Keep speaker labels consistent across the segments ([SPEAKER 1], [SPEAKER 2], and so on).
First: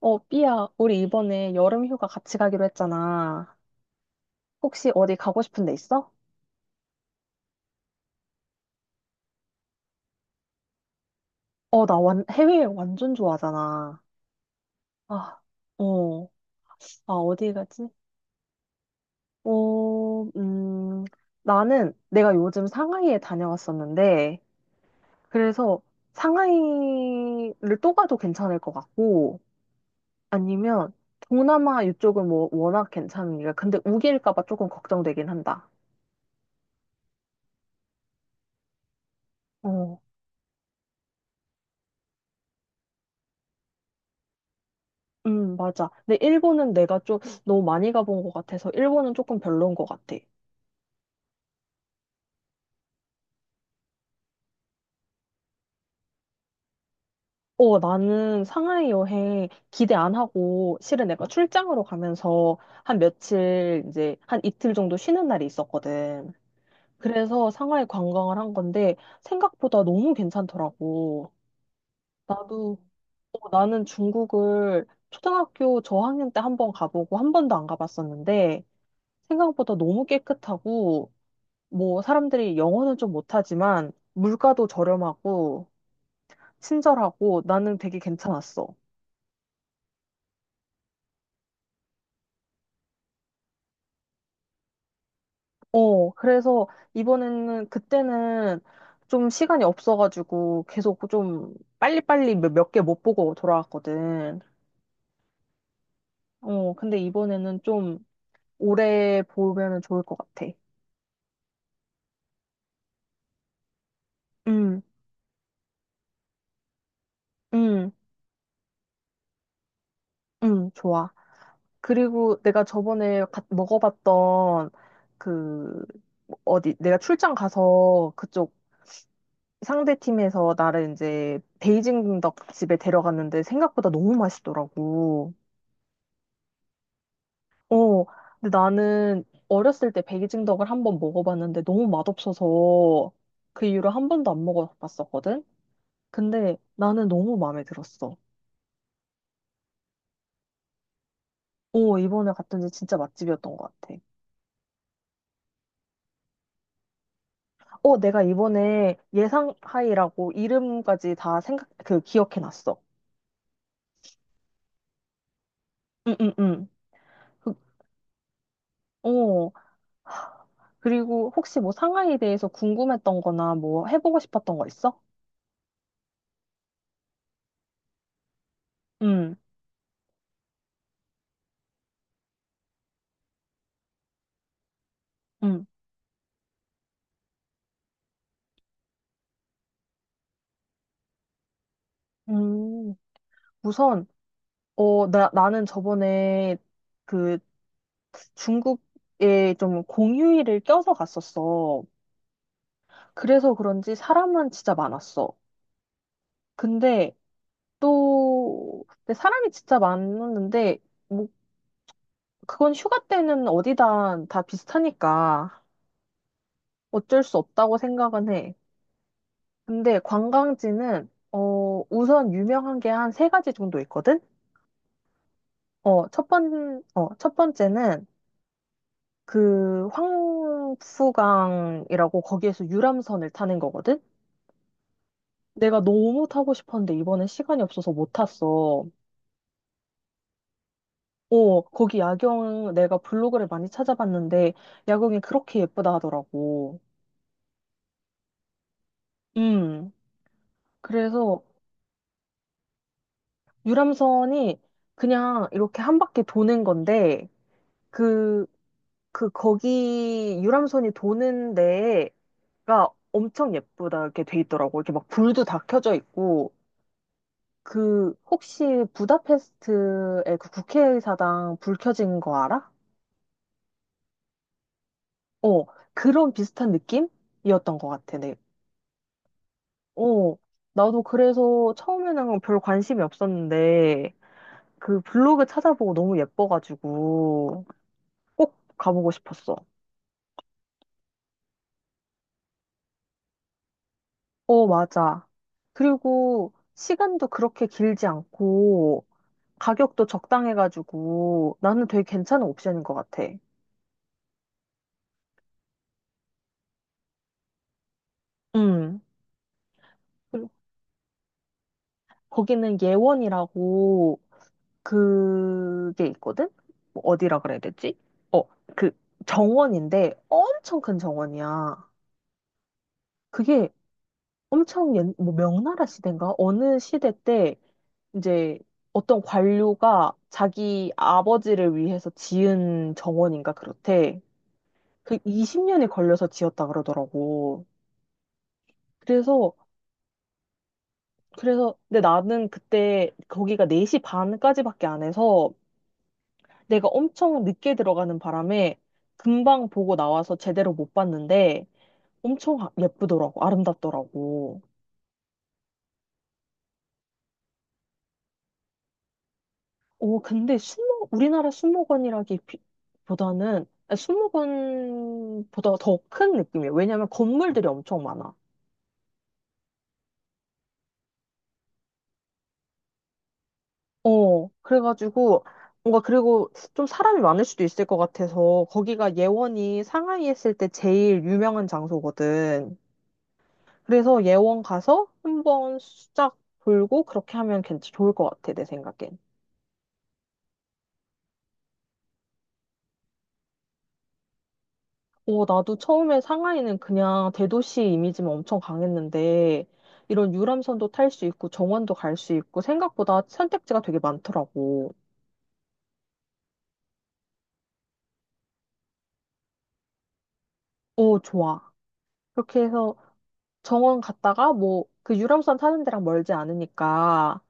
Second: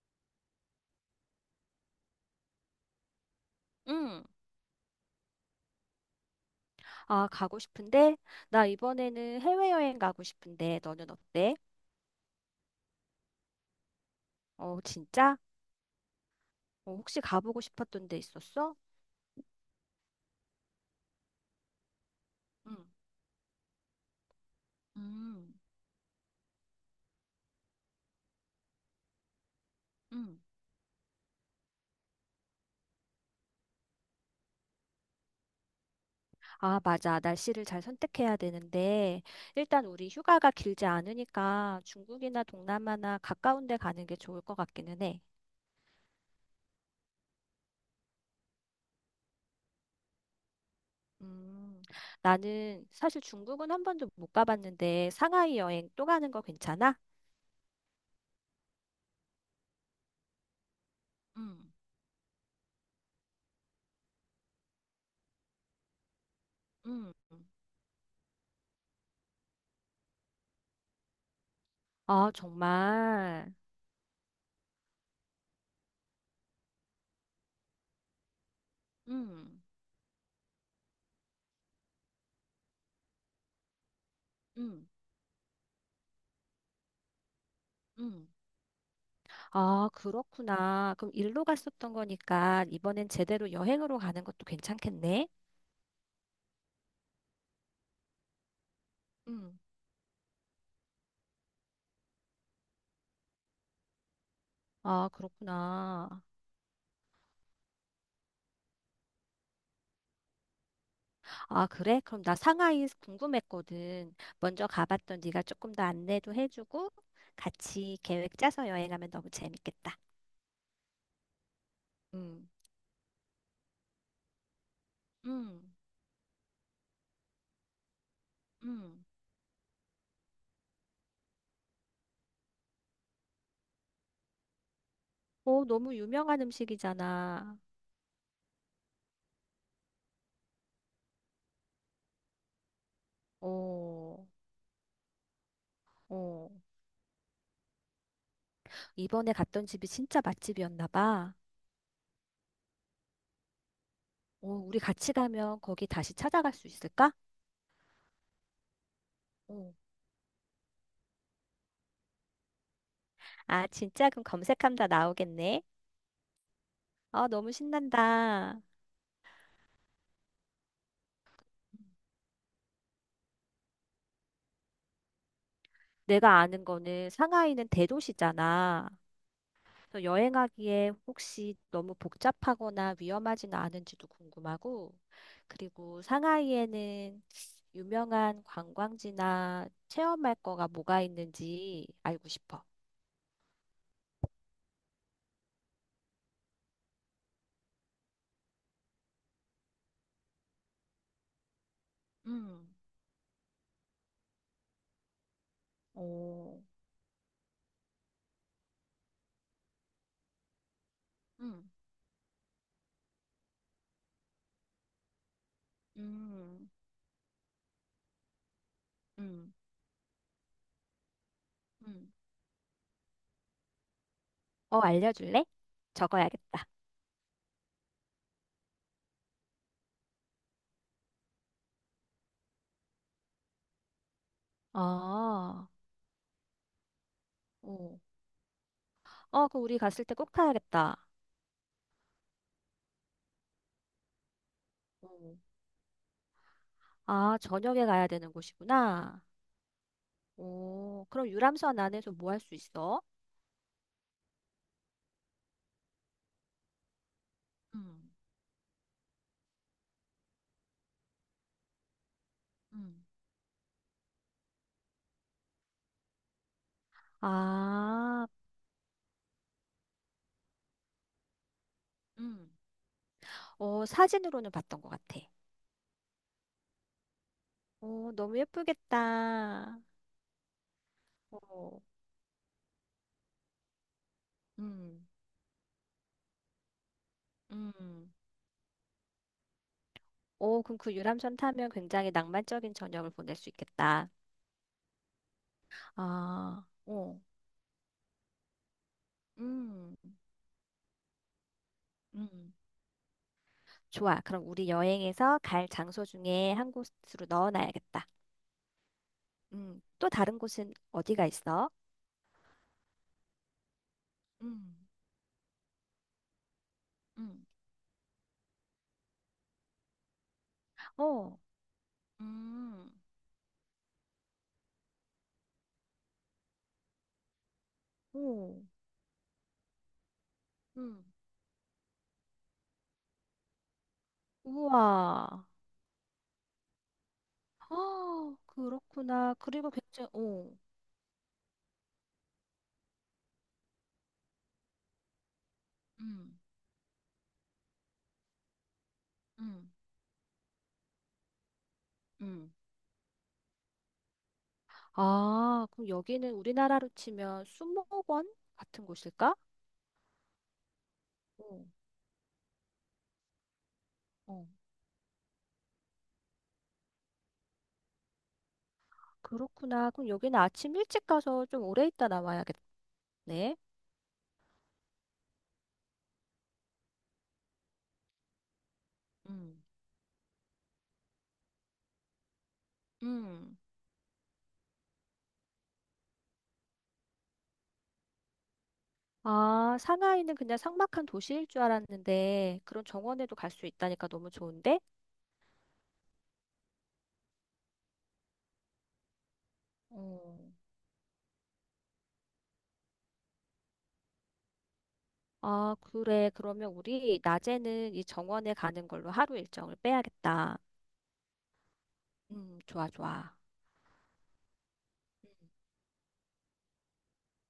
[SPEAKER 1] 삐야, 우리 이번에 여름 휴가 같이 가기로 했잖아.
[SPEAKER 2] 응.
[SPEAKER 1] 혹시 어디 가고 싶은 데 있어?
[SPEAKER 2] 아, 가고 싶은데? 나 이번에는 해외여행 가고 싶은데, 너는 어때?
[SPEAKER 1] 나 해외 완전 좋아하잖아.
[SPEAKER 2] 어, 진짜?
[SPEAKER 1] 아, 어,
[SPEAKER 2] 어, 혹시
[SPEAKER 1] 어디
[SPEAKER 2] 가보고
[SPEAKER 1] 가지?
[SPEAKER 2] 싶었던 데 있었어?
[SPEAKER 1] 어, 음, 나는 내가 요즘
[SPEAKER 2] 응,
[SPEAKER 1] 상하이에 다녀왔었는데,
[SPEAKER 2] 음,
[SPEAKER 1] 그래서 상하이를 또 가도 괜찮을 것 같고,
[SPEAKER 2] 응,
[SPEAKER 1] 아니면 동남아 이쪽은 뭐 워낙 괜찮으니까. 근데 우기일까 봐 조금 걱정되긴 한다.
[SPEAKER 2] 아, 맞아. 날씨를 잘 선택해야 되는데, 일단
[SPEAKER 1] 어.
[SPEAKER 2] 우리 휴가가 길지 않으니까 중국이나 동남아나 가까운 데 가는 게 좋을 것 같기는 해.
[SPEAKER 1] 맞아. 근데 일본은 내가 좀 너무 많이 가본 것 같아서 일본은 조금 별로인 것 같아.
[SPEAKER 2] 음, 나는 사실 중국은 한 번도 못 가봤는데, 상하이 여행 또 가는 거 괜찮아?
[SPEAKER 1] 나는 상하이 여행 기대 안 하고 실은 내가
[SPEAKER 2] 응,
[SPEAKER 1] 출장으로 가면서 한 며칠 이제 한 이틀 정도 쉬는 날이 있었거든.
[SPEAKER 2] 응,
[SPEAKER 1] 그래서 상하이 관광을 한 건데 생각보다 너무 괜찮더라고.
[SPEAKER 2] 아,
[SPEAKER 1] 나도,
[SPEAKER 2] 정말.
[SPEAKER 1] 나는 중국을 초등학교 저학년 때 한번 가보고 한 번도 안 가봤었는데
[SPEAKER 2] 응,
[SPEAKER 1] 생각보다 너무 깨끗하고 뭐 사람들이 영어는 좀 못하지만 물가도
[SPEAKER 2] 응.
[SPEAKER 1] 저렴하고 친절하고 나는 되게
[SPEAKER 2] 음.
[SPEAKER 1] 괜찮았어.
[SPEAKER 2] 아, 그렇구나. 그럼 일로 갔었던 거니까 이번엔 제대로 여행으로 가는 것도 괜찮겠네?
[SPEAKER 1] 그래서 이번에는 그때는 좀
[SPEAKER 2] 음.
[SPEAKER 1] 시간이 없어가지고 계속 좀 빨리빨리 몇 개 못 보고 돌아왔거든.
[SPEAKER 2] 아, 그렇구나.
[SPEAKER 1] 근데 이번에는 좀 오래 보면은 좋을 것 같아.
[SPEAKER 2] 아, 그래? 그럼 나 상하이 궁금했거든. 먼저
[SPEAKER 1] 음,
[SPEAKER 2] 가봤던 네가 조금 더 안내도 해주고
[SPEAKER 1] 음,
[SPEAKER 2] 같이 계획 짜서 여행하면 너무 재밌겠다.
[SPEAKER 1] 좋아. 그리고
[SPEAKER 2] 음.
[SPEAKER 1] 내가 저번에 먹어봤던
[SPEAKER 2] 음,
[SPEAKER 1] 그 어디 내가 출장 가서 그쪽
[SPEAKER 2] 음.
[SPEAKER 1] 상대 팀에서 나를 이제 베이징 덕 집에 데려갔는데 생각보다 너무 맛있더라고.
[SPEAKER 2] 오, 너무 유명한 음식이잖아.
[SPEAKER 1] 어, 근데 나는 어렸을 때 베이징 덕을 한번 먹어봤는데 너무 맛없어서 그 이후로 한
[SPEAKER 2] 오,
[SPEAKER 1] 번도 안 먹어봤었거든?
[SPEAKER 2] 오.
[SPEAKER 1] 근데 나는 너무 마음에 들었어.
[SPEAKER 2] 이번에 갔던 집이 진짜 맛집이었나 봐.
[SPEAKER 1] 이번에 갔던 데 진짜 맛집이었던 것 같아.
[SPEAKER 2] 오, 우리 같이 가면 거기 다시 찾아갈 수 있을까?
[SPEAKER 1] 내가 이번에 예상하이라고 이름까지 다 생각, 그 기억해놨어.
[SPEAKER 2] 아, 진짜? 그럼 검색하면 다 나오겠네.
[SPEAKER 1] 응, 응, 응.
[SPEAKER 2] 아, 너무
[SPEAKER 1] 그,
[SPEAKER 2] 신난다.
[SPEAKER 1] 어, 그리고 혹시 뭐 상하이에 대해서 궁금했던 거나 뭐 해보고 싶었던 거 있어?
[SPEAKER 2] 내가 아는 거는 상하이는 대도시잖아.
[SPEAKER 1] 응,
[SPEAKER 2] 그래서 여행하기에 혹시 너무 복잡하거나 위험하지는 않은지도 궁금하고,
[SPEAKER 1] 응.
[SPEAKER 2] 그리고 상하이에는 유명한 관광지나 체험할 거가 뭐가 있는지 알고 싶어.
[SPEAKER 1] 음, 우선, 나는 저번에 그 중국에 좀 공휴일을 껴서 갔었어.
[SPEAKER 2] 음,
[SPEAKER 1] 그래서 그런지 사람은 진짜 많았어.
[SPEAKER 2] 오,
[SPEAKER 1] 근데 근데 사람이 진짜 많았는데, 뭐,
[SPEAKER 2] 음,
[SPEAKER 1] 그건 휴가 때는 어디다 다 비슷하니까
[SPEAKER 2] 음,
[SPEAKER 1] 어쩔 수 없다고 생각은 해.
[SPEAKER 2] 음,
[SPEAKER 1] 근데 관광지는
[SPEAKER 2] 음.
[SPEAKER 1] 우선 유명한 게 한 세 가지 정도 있거든.
[SPEAKER 2] 어, 알려줄래? 적어야겠다.
[SPEAKER 1] 첫 번째는 그 황푸강이라고 거기에서 유람선을 타는 거거든.
[SPEAKER 2] 아,
[SPEAKER 1] 내가 너무 타고 싶었는데 이번엔 시간이 없어서
[SPEAKER 2] 오.
[SPEAKER 1] 못 탔어.
[SPEAKER 2] 어, 그 우리 갔을 때 꼭 타야겠다.
[SPEAKER 1] 거기 야경 내가 블로그를 많이 찾아봤는데
[SPEAKER 2] 어.
[SPEAKER 1] 야경이 그렇게 예쁘다 하더라고.
[SPEAKER 2] 아, 저녁에 가야 되는 곳이구나.
[SPEAKER 1] 음.
[SPEAKER 2] 오, 그럼
[SPEAKER 1] 그래서
[SPEAKER 2] 유람선 안에서 뭐 할 수 있어?
[SPEAKER 1] 유람선이 그냥 이렇게 한 바퀴 도는 건데
[SPEAKER 2] 음.
[SPEAKER 1] 그 거기 유람선이 도는 데가
[SPEAKER 2] 음.
[SPEAKER 1] 엄청 예쁘다게 돼 있더라고. 이렇게 막 불도 다 켜져 있고
[SPEAKER 2] 아,
[SPEAKER 1] 혹시 부다페스트의 그 국회의사당 불 켜진 거
[SPEAKER 2] 음.
[SPEAKER 1] 알아?
[SPEAKER 2] 어, 사진으로는 봤던 것 같아.
[SPEAKER 1] 어, 그런 비슷한 느낌이었던 것
[SPEAKER 2] 오,
[SPEAKER 1] 같아. 네.
[SPEAKER 2] 너무 예쁘겠다.
[SPEAKER 1] 어, 나도 그래서
[SPEAKER 2] 어,
[SPEAKER 1] 처음에는 별 관심이 없었는데 그
[SPEAKER 2] 음.
[SPEAKER 1] 블로그 찾아보고 너무 예뻐가지고
[SPEAKER 2] 음.
[SPEAKER 1] 꼭 가보고 싶었어.
[SPEAKER 2] 오, 그럼 그 유람선 타면 굉장히 낭만적인 저녁을 보낼 수 있겠다.
[SPEAKER 1] 맞아. 그리고
[SPEAKER 2] 아, 어,
[SPEAKER 1] 시간도 그렇게 길지 않고
[SPEAKER 2] 음.
[SPEAKER 1] 가격도 적당해가지고 나는 되게 괜찮은
[SPEAKER 2] 음.
[SPEAKER 1] 옵션인 것 같아.
[SPEAKER 2] 좋아. 그럼 우리 여행에서 갈 장소 중에 한 곳으로 넣어놔야겠다.
[SPEAKER 1] 음,
[SPEAKER 2] 또 다른
[SPEAKER 1] 그리고
[SPEAKER 2] 곳은 어디가 있어?
[SPEAKER 1] 거기는 예원이라고
[SPEAKER 2] 음,
[SPEAKER 1] 그게 있거든? 뭐 어디라
[SPEAKER 2] 음,
[SPEAKER 1] 그래야 되지? 어, 그 정원인데 엄청 큰
[SPEAKER 2] 어,
[SPEAKER 1] 정원이야.
[SPEAKER 2] 음,
[SPEAKER 1] 그게 뭐 명나라 시대인가? 어느 시대 때 이제
[SPEAKER 2] 오,
[SPEAKER 1] 어떤 관료가 자기
[SPEAKER 2] 음,
[SPEAKER 1] 아버지를 위해서 지은 정원인가 그렇대. 그
[SPEAKER 2] 우와.
[SPEAKER 1] 20년이 걸려서 지었다 그러더라고.
[SPEAKER 2] 어, 그렇구나.
[SPEAKER 1] 그래서
[SPEAKER 2] 그리고 굉장히, 어.
[SPEAKER 1] 그래서 근데 나는 그때 거기가 4시 반까지밖에 안 해서
[SPEAKER 2] 음,
[SPEAKER 1] 내가 엄청 늦게 들어가는 바람에 금방
[SPEAKER 2] 음,
[SPEAKER 1] 보고 나와서 제대로 못 봤는데
[SPEAKER 2] 음.
[SPEAKER 1] 엄청 예쁘더라고. 아름답더라고.
[SPEAKER 2] 아, 그럼 여기는 우리나라로 치면 수목원 같은 곳일까?
[SPEAKER 1] 오, 근데 순모 우리나라
[SPEAKER 2] 오,
[SPEAKER 1] 순모관이라기보다는 아니,
[SPEAKER 2] 어,
[SPEAKER 1] 순모관보다 더 큰 느낌이에요. 왜냐면 건물들이 엄청 많아.
[SPEAKER 2] 그렇구나. 그럼 여기는 아침 일찍 가서 좀 오래 있다 나와야겠네.
[SPEAKER 1] 그래가지고 뭔가 그리고 좀 사람이 많을 수도 있을 것 같아서 거기가
[SPEAKER 2] 음,
[SPEAKER 1] 예원이 상하이 했을 때 제일 유명한 장소거든.
[SPEAKER 2] 음.
[SPEAKER 1] 그래서 예원 가서 한번 수작 돌고 그렇게 하면 좋을 것 같아, 내 생각엔.
[SPEAKER 2] 아, 상하이는 그냥 삭막한 도시일 줄 알았는데 그런 정원에도 갈 수 있다니까 너무 좋은데?
[SPEAKER 1] 나도 처음에 상하이는 그냥 대도시 이미지만 엄청 강했는데, 이런
[SPEAKER 2] 어,
[SPEAKER 1] 유람선도 탈 수 있고, 정원도 갈 수 있고, 생각보다 선택지가 되게 많더라고.
[SPEAKER 2] 아, 그래. 그러면 우리 낮에는 이 정원에 가는 걸로 하루 일정을 빼야겠다.
[SPEAKER 1] 오, 좋아. 그렇게
[SPEAKER 2] 좋아,
[SPEAKER 1] 해서
[SPEAKER 2] 좋아.
[SPEAKER 1] 정원 갔다가, 뭐, 그
[SPEAKER 2] 음.
[SPEAKER 1] 유람선 타는 데랑 멀지 않으니까,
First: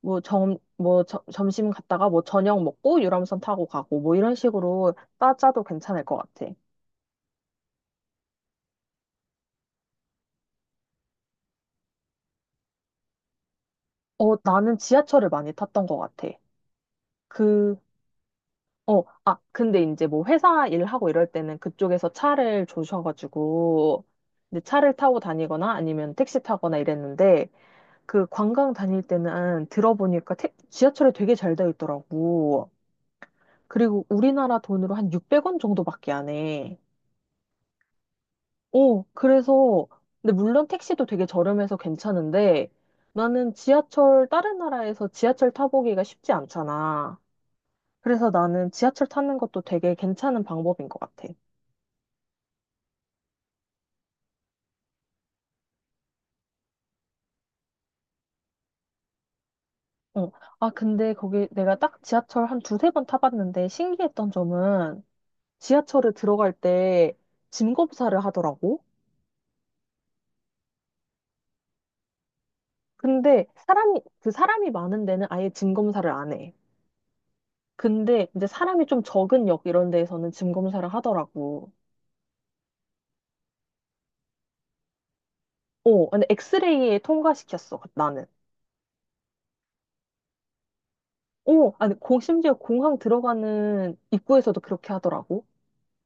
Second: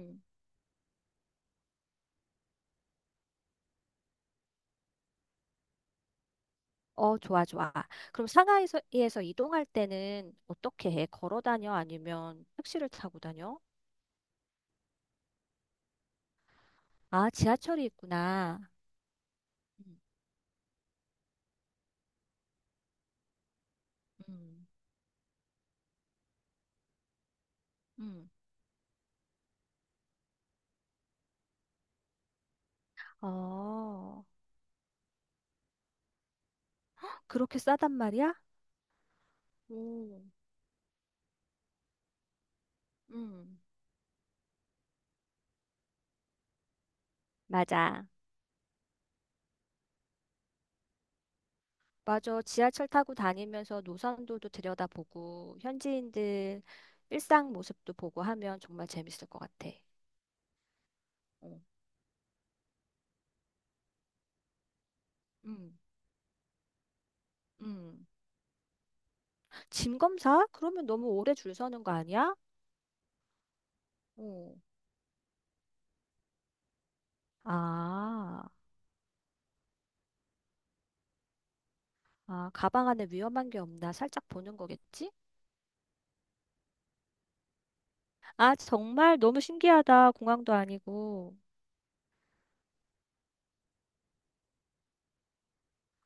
[SPEAKER 1] 뭐, 점심 갔다가, 뭐, 저녁 먹고, 유람선 타고 가고, 뭐, 이런 식으로 따짜도 괜찮을 것 같아.
[SPEAKER 2] 어, 좋아, 좋아. 그럼 상하이에서 에서 이동할 때는 어떻게 해? 걸어 다녀? 아니면 택시를 타고 다녀?
[SPEAKER 1] 나는 지하철을 많이 탔던 것 같아.
[SPEAKER 2] 아,
[SPEAKER 1] 그,
[SPEAKER 2] 지하철이 있구나.
[SPEAKER 1] 근데
[SPEAKER 2] 음.
[SPEAKER 1] 이제 뭐 회사 일하고 이럴 때는 그쪽에서 차를 조셔가지고, 이제
[SPEAKER 2] 음.
[SPEAKER 1] 차를 타고 다니거나 아니면 택시 타거나 이랬는데, 그
[SPEAKER 2] 음.
[SPEAKER 1] 관광 다닐 때는 들어보니까 지하철이 되게 잘 되어 있더라고. 그리고
[SPEAKER 2] 어,
[SPEAKER 1] 우리나라 돈으로 한 600원 정도밖에 안 해.
[SPEAKER 2] 그렇게 싸단 말이야?
[SPEAKER 1] 그래서,
[SPEAKER 2] 오.
[SPEAKER 1] 근데 물론 택시도 되게 저렴해서 괜찮은데, 나는
[SPEAKER 2] 음.
[SPEAKER 1] 지하철, 다른 나라에서 지하철 타보기가 쉽지 않잖아.
[SPEAKER 2] 맞아.
[SPEAKER 1] 그래서 나는 지하철 타는 것도 되게 괜찮은 방법인 것 같아.
[SPEAKER 2] 맞아. 지하철 타고 다니면서 노선도도 들여다보고 현지인들 일상 모습도 보고 하면 정말 재밌을 것 같아.
[SPEAKER 1] 어. 근데 거기
[SPEAKER 2] 어,
[SPEAKER 1] 내가 딱 지하철 한 두세 번 타봤는데 신기했던 점은
[SPEAKER 2] 음,
[SPEAKER 1] 지하철에 들어갈 때 짐
[SPEAKER 2] 음.
[SPEAKER 1] 검사를 하더라고.
[SPEAKER 2] 짐 검사? 그러면 너무 오래 줄 서는 거 아니야?
[SPEAKER 1] 근데 그
[SPEAKER 2] 어.
[SPEAKER 1] 사람이 많은 데는 아예 짐 검사를 안 해. 근데 이제
[SPEAKER 2] 아,
[SPEAKER 1] 사람이 좀 적은 역 이런 데에서는 짐 검사를 하더라고.
[SPEAKER 2] 아, 가방 안에 위험한 게 없나 살짝 보는 거겠지?
[SPEAKER 1] 근데 엑스레이에 통과시켰어, 나는.
[SPEAKER 2] 아, 정말 너무 신기하다. 공항도 아니고.
[SPEAKER 1] 아니, 심지어 공항 들어가는 입구에서도 그렇게 하더라고.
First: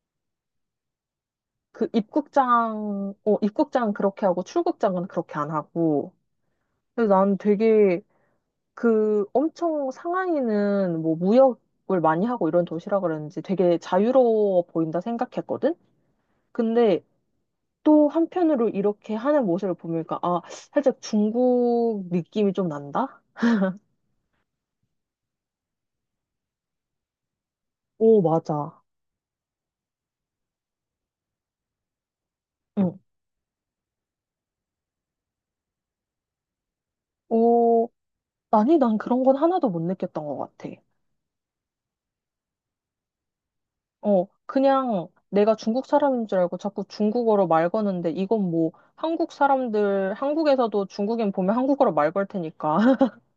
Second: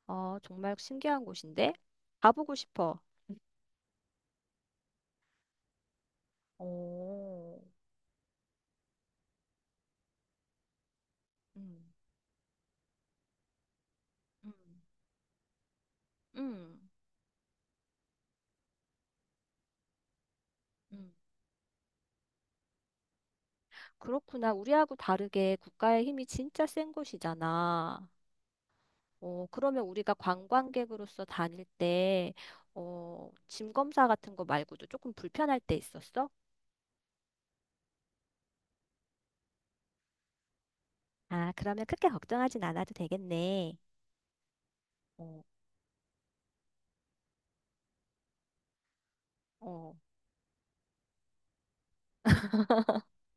[SPEAKER 2] 어, 정말 신기한 곳인데? 가보고 싶어.
[SPEAKER 1] 입국장은 그렇게 하고 출국장은 그렇게 안 하고. 근데 난
[SPEAKER 2] 오.
[SPEAKER 1] 되게 엄청 상하이는 뭐
[SPEAKER 2] 음,
[SPEAKER 1] 무역을 많이 하고 이런 도시라 그런지 되게
[SPEAKER 2] 음,
[SPEAKER 1] 자유로워 보인다 생각했거든?
[SPEAKER 2] 음.
[SPEAKER 1] 근데 또 한편으로 이렇게 하는 모습을 보니까 아, 살짝
[SPEAKER 2] 음.
[SPEAKER 1] 중국 느낌이 좀 난다?
[SPEAKER 2] 그렇구나. 우리하고 다르게 국가의 힘이 진짜 센 곳이잖아.
[SPEAKER 1] 오, 맞아.
[SPEAKER 2] 어, 그러면 우리가 관광객으로서 다닐 때,
[SPEAKER 1] 응.
[SPEAKER 2] 어, 짐 검사 같은 거 말고도 조금 불편할 때 있었어?
[SPEAKER 1] 오, 아니, 난 그런 건 하나도 못 느꼈던 것 같아.
[SPEAKER 2] 아, 그러면 크게 걱정하진 않아도 되겠네.
[SPEAKER 1] 그냥
[SPEAKER 2] 어,
[SPEAKER 1] 내가 중국 사람인 줄 알고 자꾸 중국어로 말 거는데 이건 뭐 한국
[SPEAKER 2] 어,
[SPEAKER 1] 사람들, 한국에서도 중국인 보면 한국어로 말걸 테니까.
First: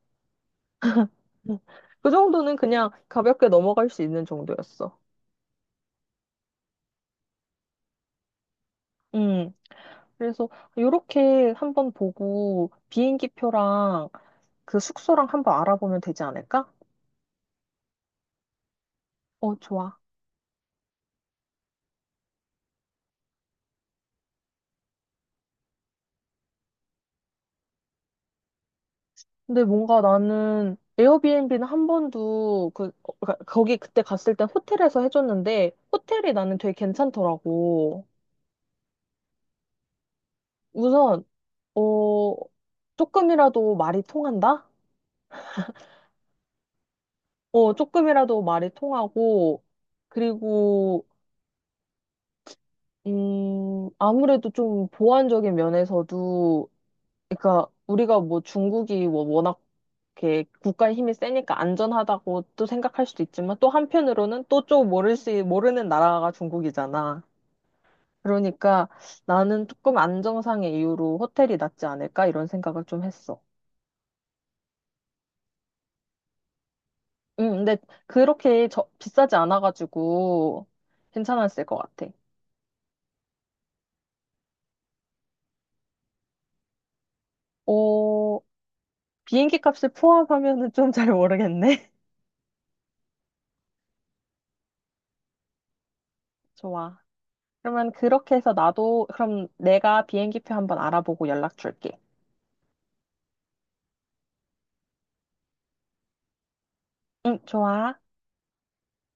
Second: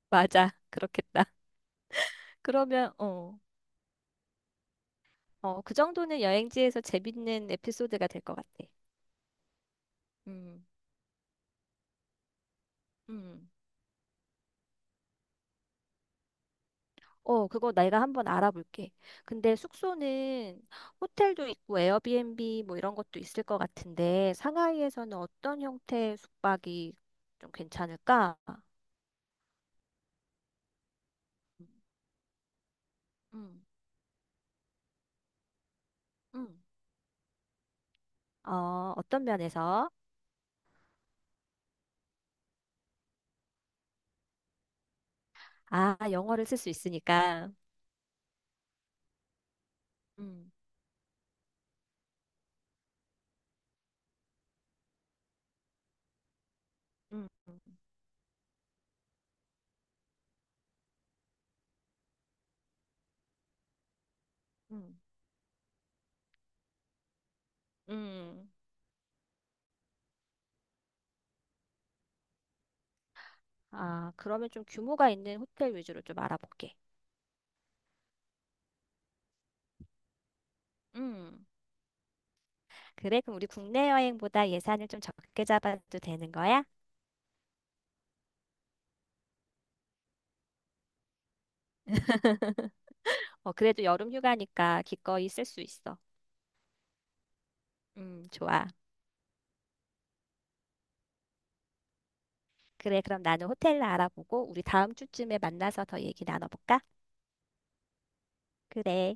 [SPEAKER 2] 맞아. 그렇겠다.
[SPEAKER 1] 그 정도는 그냥
[SPEAKER 2] 그러면, 어,
[SPEAKER 1] 가볍게 넘어갈 수 있는 정도였어.
[SPEAKER 2] 어, 그 정도는 여행지에서 재밌는 에피소드가 될 것 같아.
[SPEAKER 1] 음. 그래서
[SPEAKER 2] 음,
[SPEAKER 1] 이렇게 한번 보고
[SPEAKER 2] 음.
[SPEAKER 1] 비행기표랑 그 숙소랑 한번 알아보면 되지 않을까?
[SPEAKER 2] 어, 그거 내가 한번 알아볼게. 근데
[SPEAKER 1] 좋아.
[SPEAKER 2] 숙소는 호텔도 있고 에어비앤비 뭐 이런 것도 있을 것 같은데 상하이에서는 어떤 형태의 숙박이 좀 괜찮을까?
[SPEAKER 1] 근데 뭔가 나는 에어비앤비는 한 번도 그러니까
[SPEAKER 2] 음,
[SPEAKER 1] 거기 그때 갔을 땐 호텔에서 해줬는데 호텔이 나는
[SPEAKER 2] 음,
[SPEAKER 1] 되게 괜찮더라고.
[SPEAKER 2] 어, 어떤 면에서?
[SPEAKER 1] 우선, 어, 조금이라도 말이 통한다?
[SPEAKER 2] 아, 영어를 쓸 수 있으니까.
[SPEAKER 1] 조금이라도 말이 통하고,
[SPEAKER 2] 음,
[SPEAKER 1] 그리고, 아무래도 좀 보완적인 면에서도,
[SPEAKER 2] 음,
[SPEAKER 1] 그러니까 우리가 뭐 중국이 뭐 워낙 이렇게 국가의 힘이 세니까 안전하다고 또 생각할 수도 있지만, 또 한편으로는 또 좀
[SPEAKER 2] 음,
[SPEAKER 1] 모르는 나라가 중국이잖아.
[SPEAKER 2] 음.
[SPEAKER 1] 그러니까 나는 조금 안정상의 이유로 호텔이 낫지 않을까? 이런 생각을 좀 했어.
[SPEAKER 2] 아, 그러면 좀 규모가 있는 호텔 위주로 좀 알아볼게.
[SPEAKER 1] 근데 그렇게 비싸지 않아가지고
[SPEAKER 2] 음.
[SPEAKER 1] 괜찮았을 것 같아.
[SPEAKER 2] 그래, 그럼 우리 국내 여행보다 예산을 좀 적게 잡아도 되는 거야?
[SPEAKER 1] 어, 비행기 값을 포함하면은 좀 잘 모르겠네.
[SPEAKER 2] 어, 그래도 여름 휴가니까 기꺼이 쓸 수 있어.
[SPEAKER 1] 좋아. 그러면 그렇게 해서
[SPEAKER 2] 좋아.
[SPEAKER 1] 나도, 그럼 내가 비행기 표 한번 알아보고 연락 줄게.
[SPEAKER 2] 그래, 그럼 나는 호텔 알아보고 우리 다음 주쯤에 만나서 더 얘기 나눠볼까?
[SPEAKER 1] 응, 좋아.
[SPEAKER 2] 그래.